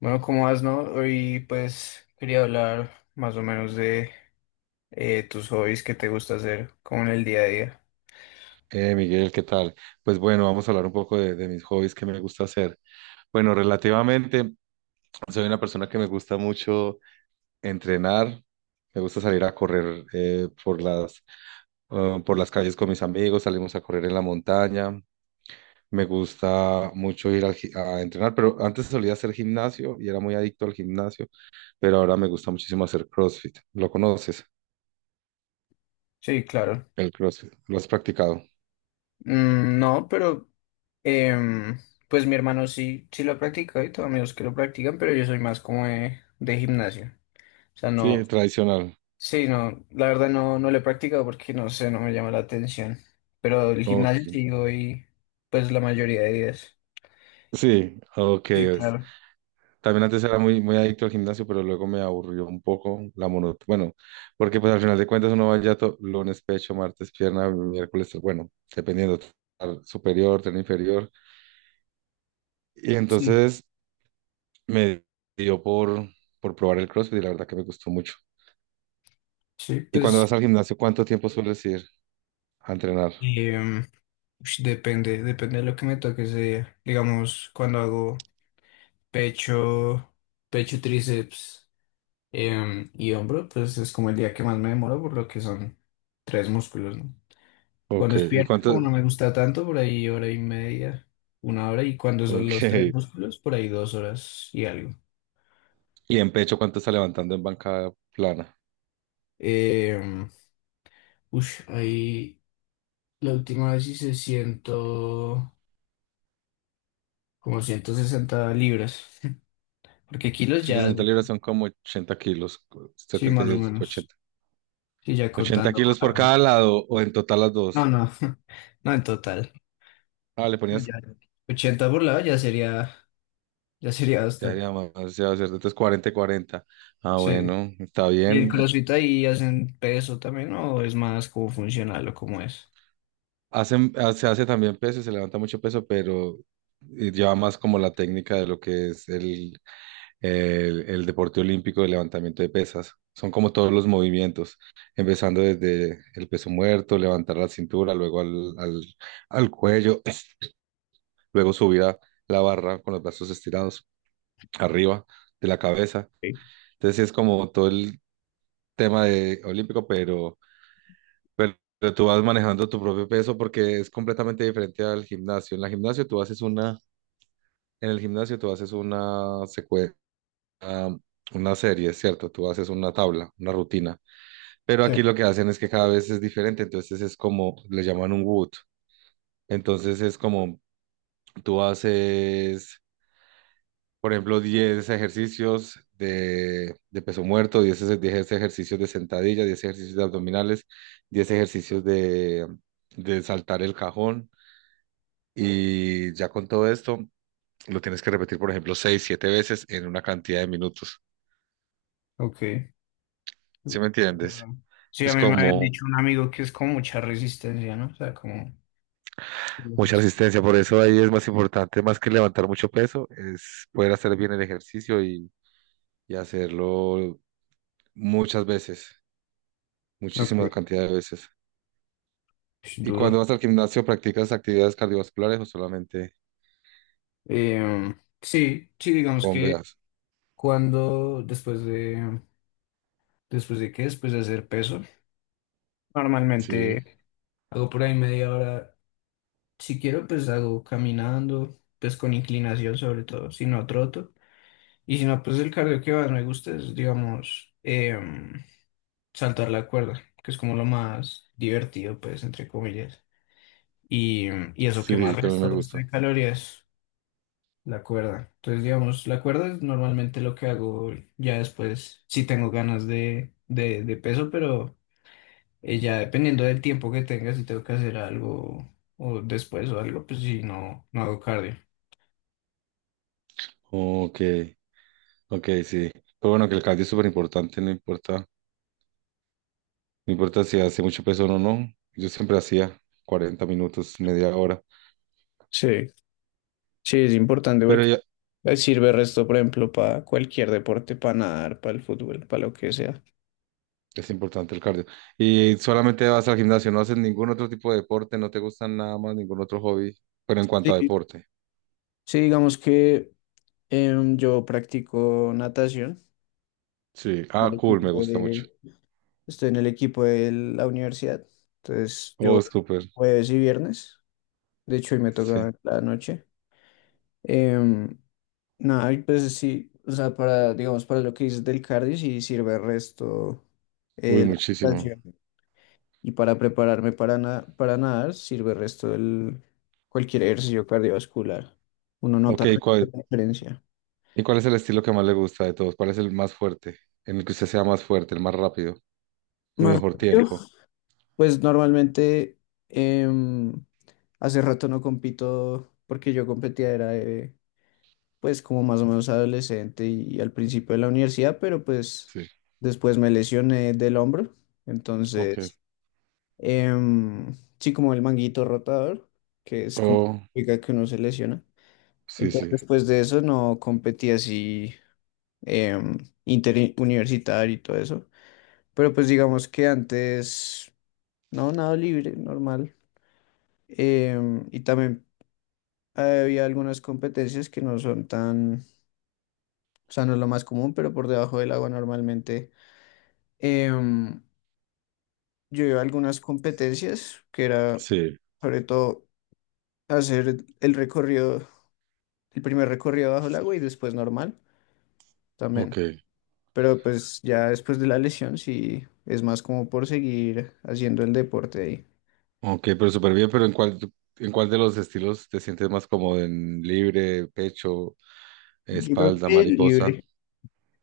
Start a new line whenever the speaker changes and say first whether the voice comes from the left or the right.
left: Bueno, ¿cómo vas? No? Hoy pues quería hablar más o menos de tus hobbies que te gusta hacer como en el día a día.
right: Miguel, ¿qué tal? Pues bueno, vamos a hablar un poco de mis hobbies que me gusta hacer. Bueno, relativamente, soy una persona que me gusta mucho entrenar, me gusta salir a correr por las calles con mis amigos, salimos a correr en la montaña. Me gusta mucho ir a entrenar, pero antes solía hacer gimnasio y era muy adicto al gimnasio, pero ahora me gusta muchísimo hacer CrossFit. ¿Lo conoces?
left: Sí, claro.
right: El CrossFit, ¿lo has practicado?
left: Mm, no, pero em, pues mi hermano sí, sí lo practica y tengo amigos que lo practican, pero yo soy más como de gimnasio. O sea,
right: Sí,
left: no,
right: tradicional.
left: sí, no, la verdad no, no lo he practicado porque no sé, no me llama la atención. Pero el
right: Ok.
left: gimnasio sí voy pues la mayoría de días.
right: Sí, ok.
left: Sí, claro.
right: También antes era muy, muy adicto al gimnasio, pero luego me aburrió un poco la monotonía. Bueno, porque pues al final de cuentas uno va ya lunes pecho, martes pierna, miércoles, bueno, dependiendo, tren superior, tren inferior. Y
left: Sí,
right: entonces me dio por probar el CrossFit y la verdad que me gustó mucho.
left: sí,
right: ¿Y cuando
left: pues...
right: vas al gimnasio, cuánto tiempo sueles ir a entrenar?
left: em, ush, depende, depende de lo que me toque ese día. Digamos, cuando hago pecho, pecho, tríceps y hombro, pues es como el día que más me demoro por lo que son tres músculos, ¿no? Cuando
right: Ok,
left: es
right: ¿y
left: pierna, como
right: cuánto?
left: no me gusta tanto, por ahí hora y media, una hora, y cuando son los tres
right: Ok.
left: músculos, por ahí dos horas y algo.
right: ¿Y en pecho cuánto está levantando en banca plana?
left: Em, ahí la última vez hice ciento, como 160 libras, porque kilos ya,
right: 160 libras son como 80 kilos,
left: sí, más o
right: 78.
left: menos. Sí, ya
right: ¿80
left: contando.
right: kilos por cada lado o en total las
left: No,
right: dos?
left: no, no en total.
right: Ah, le
left: No,
right: ponías,
left: ya 80 por ya sería
right: ya
left: bastante.
right: sería más, ya va a ser, entonces 40 y 40. Ah,
left: Sí.
right: bueno, está
left: ¿Y el
right: bien.
left: CrossFit ahí hacen peso también, no? ¿O es más como funcional o cómo es?
right: Hacen, ah, se hace también peso, se levanta mucho peso, pero lleva más como la técnica de lo que es el deporte olímpico de levantamiento de pesas. Son como todos los movimientos, empezando desde el peso muerto, levantar la cintura, luego al cuello, luego subir a la barra con los brazos estirados arriba de la cabeza.
left: Sí.
right: Entonces sí es como todo el tema de olímpico, pero tú vas manejando tu propio peso porque es completamente diferente al gimnasio. En el gimnasio tú haces una secuencia, una serie, ¿cierto? Tú haces una tabla, una rutina. Pero
left: Sí.
right: aquí lo que hacen es que cada vez es diferente, entonces es como, le llaman un wood. Entonces es como tú haces. Por ejemplo, 10 ejercicios de peso muerto, 10 ejercicios de sentadilla, 10 ejercicios de abdominales, 10 ejercicios de saltar el cajón. Y ya con todo esto, lo tienes que repetir, por ejemplo, 6 7 veces en una cantidad de minutos.
left: Ok.
right: ¿Sí me entiendes?
left: Ah, sí, a
right: Es
left: mí me habían
right: como
left: dicho un amigo que es con mucha resistencia, ¿no? O sea, como...
right: mucha resistencia. Por eso ahí es más importante, más que levantar mucho peso, es poder hacer bien el ejercicio y hacerlo muchas veces,
left: Ok.
right: muchísima cantidad de veces.
left: Es
right: ¿Y
left: duro.
right: cuando vas al gimnasio, practicas actividades cardiovasculares o solamente
left: Eh, sí, sí, digamos que
right: bombeas?
left: cuando, después de, después de qué, después de hacer peso,
right: Sí,
left: normalmente... Hago por ahí media hora. Si quiero, pues hago caminando, pues con inclinación sobre todo, si no troto. Y si no, pues el cardio que más me gusta es, digamos, saltar la cuerda, que es como lo más divertido, pues, entre comillas. Y, y eso que más
right: sí, también me
left: resto de
right: gusta.
left: calorías, la cuerda. Entonces, digamos, la cuerda es normalmente lo que hago ya después, si tengo ganas de peso, pero... ya dependiendo del tiempo que tenga, si tengo que hacer algo o después o algo, pues si no, no hago cardio.
right: Ok, ok, sí. Pero bueno, que el cardio es súper importante, no importa, no importa si hace mucho peso o no. No. Yo siempre hacía 40 minutos, media hora,
left: Sí, sí, es importante
right: pero
left: porque
right: ya
left: sirve el resto, por ejemplo, para cualquier deporte, para nadar, para el fútbol, para lo que sea.
right: es importante el cardio. ¿Y solamente vas al gimnasio, no haces ningún otro tipo de deporte, no te gustan nada más, ningún otro hobby, pero en cuanto a
left: Sí,
right: deporte?
left: sí, digamos que yo practico natación.
right: Sí,
left: En
right: ah,
left: el
right: cool, me
left: equipo
right: gusta mucho.
left: de- Estoy en el equipo de la universidad. Entonces,
right: Oh,
left: yo
right: súper,
left: jueves y viernes. De hecho, hoy me
right: sí.
left: toca la noche. em, No, y pues sí, o sea, para, digamos, para lo que dices del cardio, sí sirve el resto
right: Uy,
left: la
right: muchísimo.
left: natación. Y para prepararme para nadar, sirve el resto el, cualquier ejercicio cardiovascular. Uno nota
right: Ok,
left: la
right: ¿cuál?
left: diferencia.
right: ¿Y cuál es el estilo que más le gusta de todos? ¿Cuál es el más fuerte? En el que usted sea más fuerte, el más rápido, el
left: Más
right: mejor
left: rápido,
right: tiempo.
left: pues normalmente em, hace rato no compito porque yo competía, era pues como más o menos adolescente y al principio de la universidad, pero pues
right: Sí,
left: después me lesioné del hombro,
right: ok.
left: entonces em, sí, como el manguito rotador, que es como
right: Oh,
left: la liga que uno se lesiona.
right: sí,
left: Entonces,
right: sí,
left: después de eso no competí así em, interuniversitario y todo eso. Pero pues digamos que antes, no, nada libre, normal. Em, y también había algunas competencias que no son tan, o sea, no es lo más común, pero por debajo del agua normalmente. em, yo iba a algunas competencias que era
right: sí,
left: sobre todo hacer el recorrido el primer recorrido bajo el agua y después normal
right: ok.
left: también. Pero pues ya después de la lesión sí es más como por seguir haciendo el deporte ahí.
right: Ok, pero súper bien, pero en cuál de los estilos te sientes más cómodo? ¿En libre, pecho,
left: Yo creo
right: espalda,
left: que
right: mariposa?
left: libre.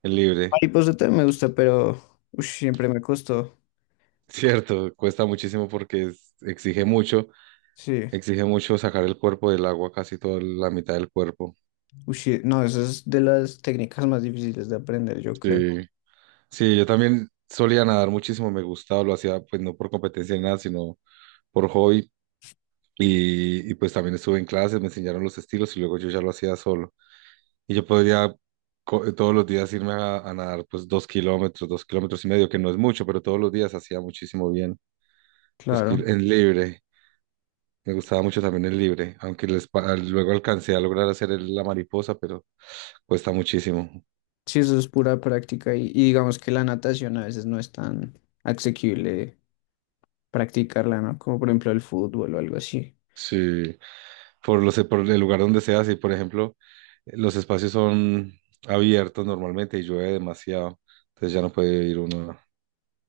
right: En libre.
left: Mariposa también me gusta, pero ush, siempre me costó.
right: Cierto, cuesta muchísimo porque
left: Sí.
right: exige mucho sacar el cuerpo del agua, casi toda la mitad del cuerpo.
left: Ush, no, eso es de las técnicas más difíciles de aprender, yo creo.
right: Sí, sí, yo también solía nadar muchísimo, me gustaba, lo hacía pues no por competencia ni nada, sino por hobby. Pues también estuve en clases, me enseñaron los estilos y luego yo ya lo hacía solo. Y yo podría todos los días irme a nadar pues 2 kilómetros, 2 kilómetros y medio, que no es mucho, pero todos los días hacía muchísimo bien.
left: Claro.
right: En libre, me gustaba mucho también el libre, aunque luego alcancé a lograr hacer la mariposa, pero cuesta muchísimo.
left: Sí, eso es pura práctica y digamos que la natación a veces no es tan asequible practicarla, ¿no? Como por ejemplo el fútbol o algo así.
right: Sí. Por el lugar donde se hace. Por ejemplo, los espacios son abiertos normalmente y llueve demasiado, entonces ya no puede ir uno.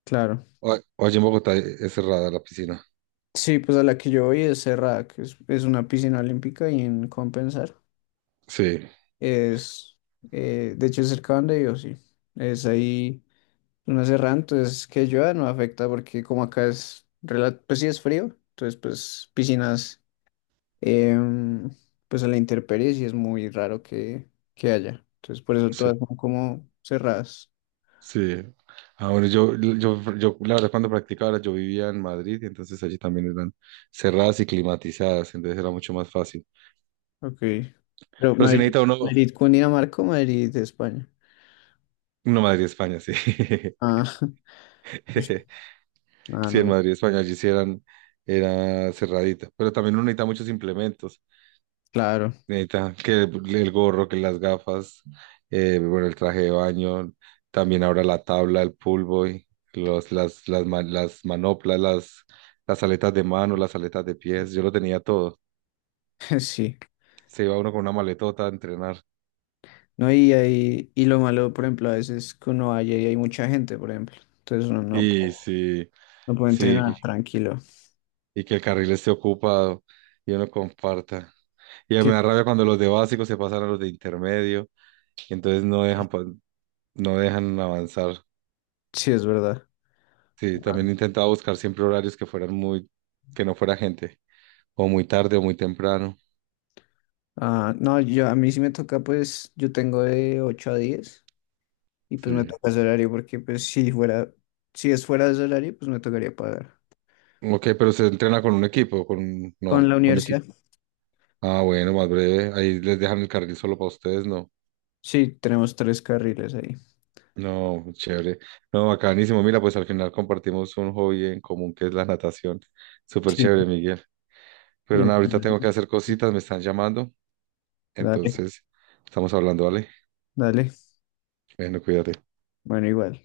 left: Claro.
right: O, o allí en Bogotá es cerrada la piscina.
left: Sí, pues a la que yo voy es cerrada, que es una piscina olímpica y en Compensar.
right: Sí,
left: Es, de hecho, es cerca donde yo, sí. Es ahí una Serra, entonces que llueva no afecta porque como acá es, rela- pues sí es frío, entonces pues em, pues a la intemperie sí es muy raro que haya. Entonces por eso
right: sí,
left: todas son como cerradas.
right: sí. Ah, bueno, la verdad, cuando practicaba, ahora yo vivía en Madrid y entonces allí también eran cerradas y climatizadas, entonces era mucho más fácil.
left: Ok. Pero
right: Pero si
left: Madrid,
right: necesita uno,
left: Madrid, Cundinamarca, o Madrid, España.
right: no, Madrid, España, sí.
left: Ah, ah,
right: Sí, en
left: no,
right: Madrid, España, allí sí era cerradita. Pero también uno necesita muchos implementos
left: claro,
right: neta que el gorro, que las gafas, bueno, el traje de baño, también ahora la tabla, el pool boy, los, las, ma- las manoplas, las aletas de mano, las aletas de pies, yo lo tenía todo.
left: sí.
right: Se iba uno con una maletota a entrenar.
left: No, y, ahí- y lo malo, por ejemplo, a veces que uno vaya y hay mucha gente, por ejemplo. Entonces uno no,
right: Y sí,
left: no puede
right: sí,
left: entrenar tranquilo.
right: y que el carril esté ocupado y uno comparta. Y
left: Sí,
right: me da rabia cuando los de básico se pasan a los de intermedio, y entonces no
left: sí.
right: dejan, no dejan avanzar.
left: Sí, es verdad.
right: Sí, también intentaba buscar siempre horarios que no fuera gente, o muy tarde o muy temprano.
left: Ah, no, yo a mí sí me toca, pues, yo tengo de 8 a 10 y pues me
right: Sí.
left: toca ese horario porque si es fuera de ese horario, pues me tocaría pagar.
right: Ok, pero se entrena con un equipo, con,
left: Con
right: no,
left: la
right: con equipo.
left: universidad,
right: Ah, bueno, más breve, ahí les dejan el carril solo para ustedes, ¿no?
left: sí, tenemos tres carriles ahí.
right: No, chévere. No, bacanísimo. Mira, pues al final compartimos un hobby en común que es la natación. Súper
left: Sí.
right: chévere, Miguel. Pero
left: Y en-
right: nada, ahorita tengo que hacer cositas, me están llamando.
left: dale,
right: Entonces, estamos hablando, ¿vale?
left: dale.
right: Bueno, cuídate.
left: Bueno, igual.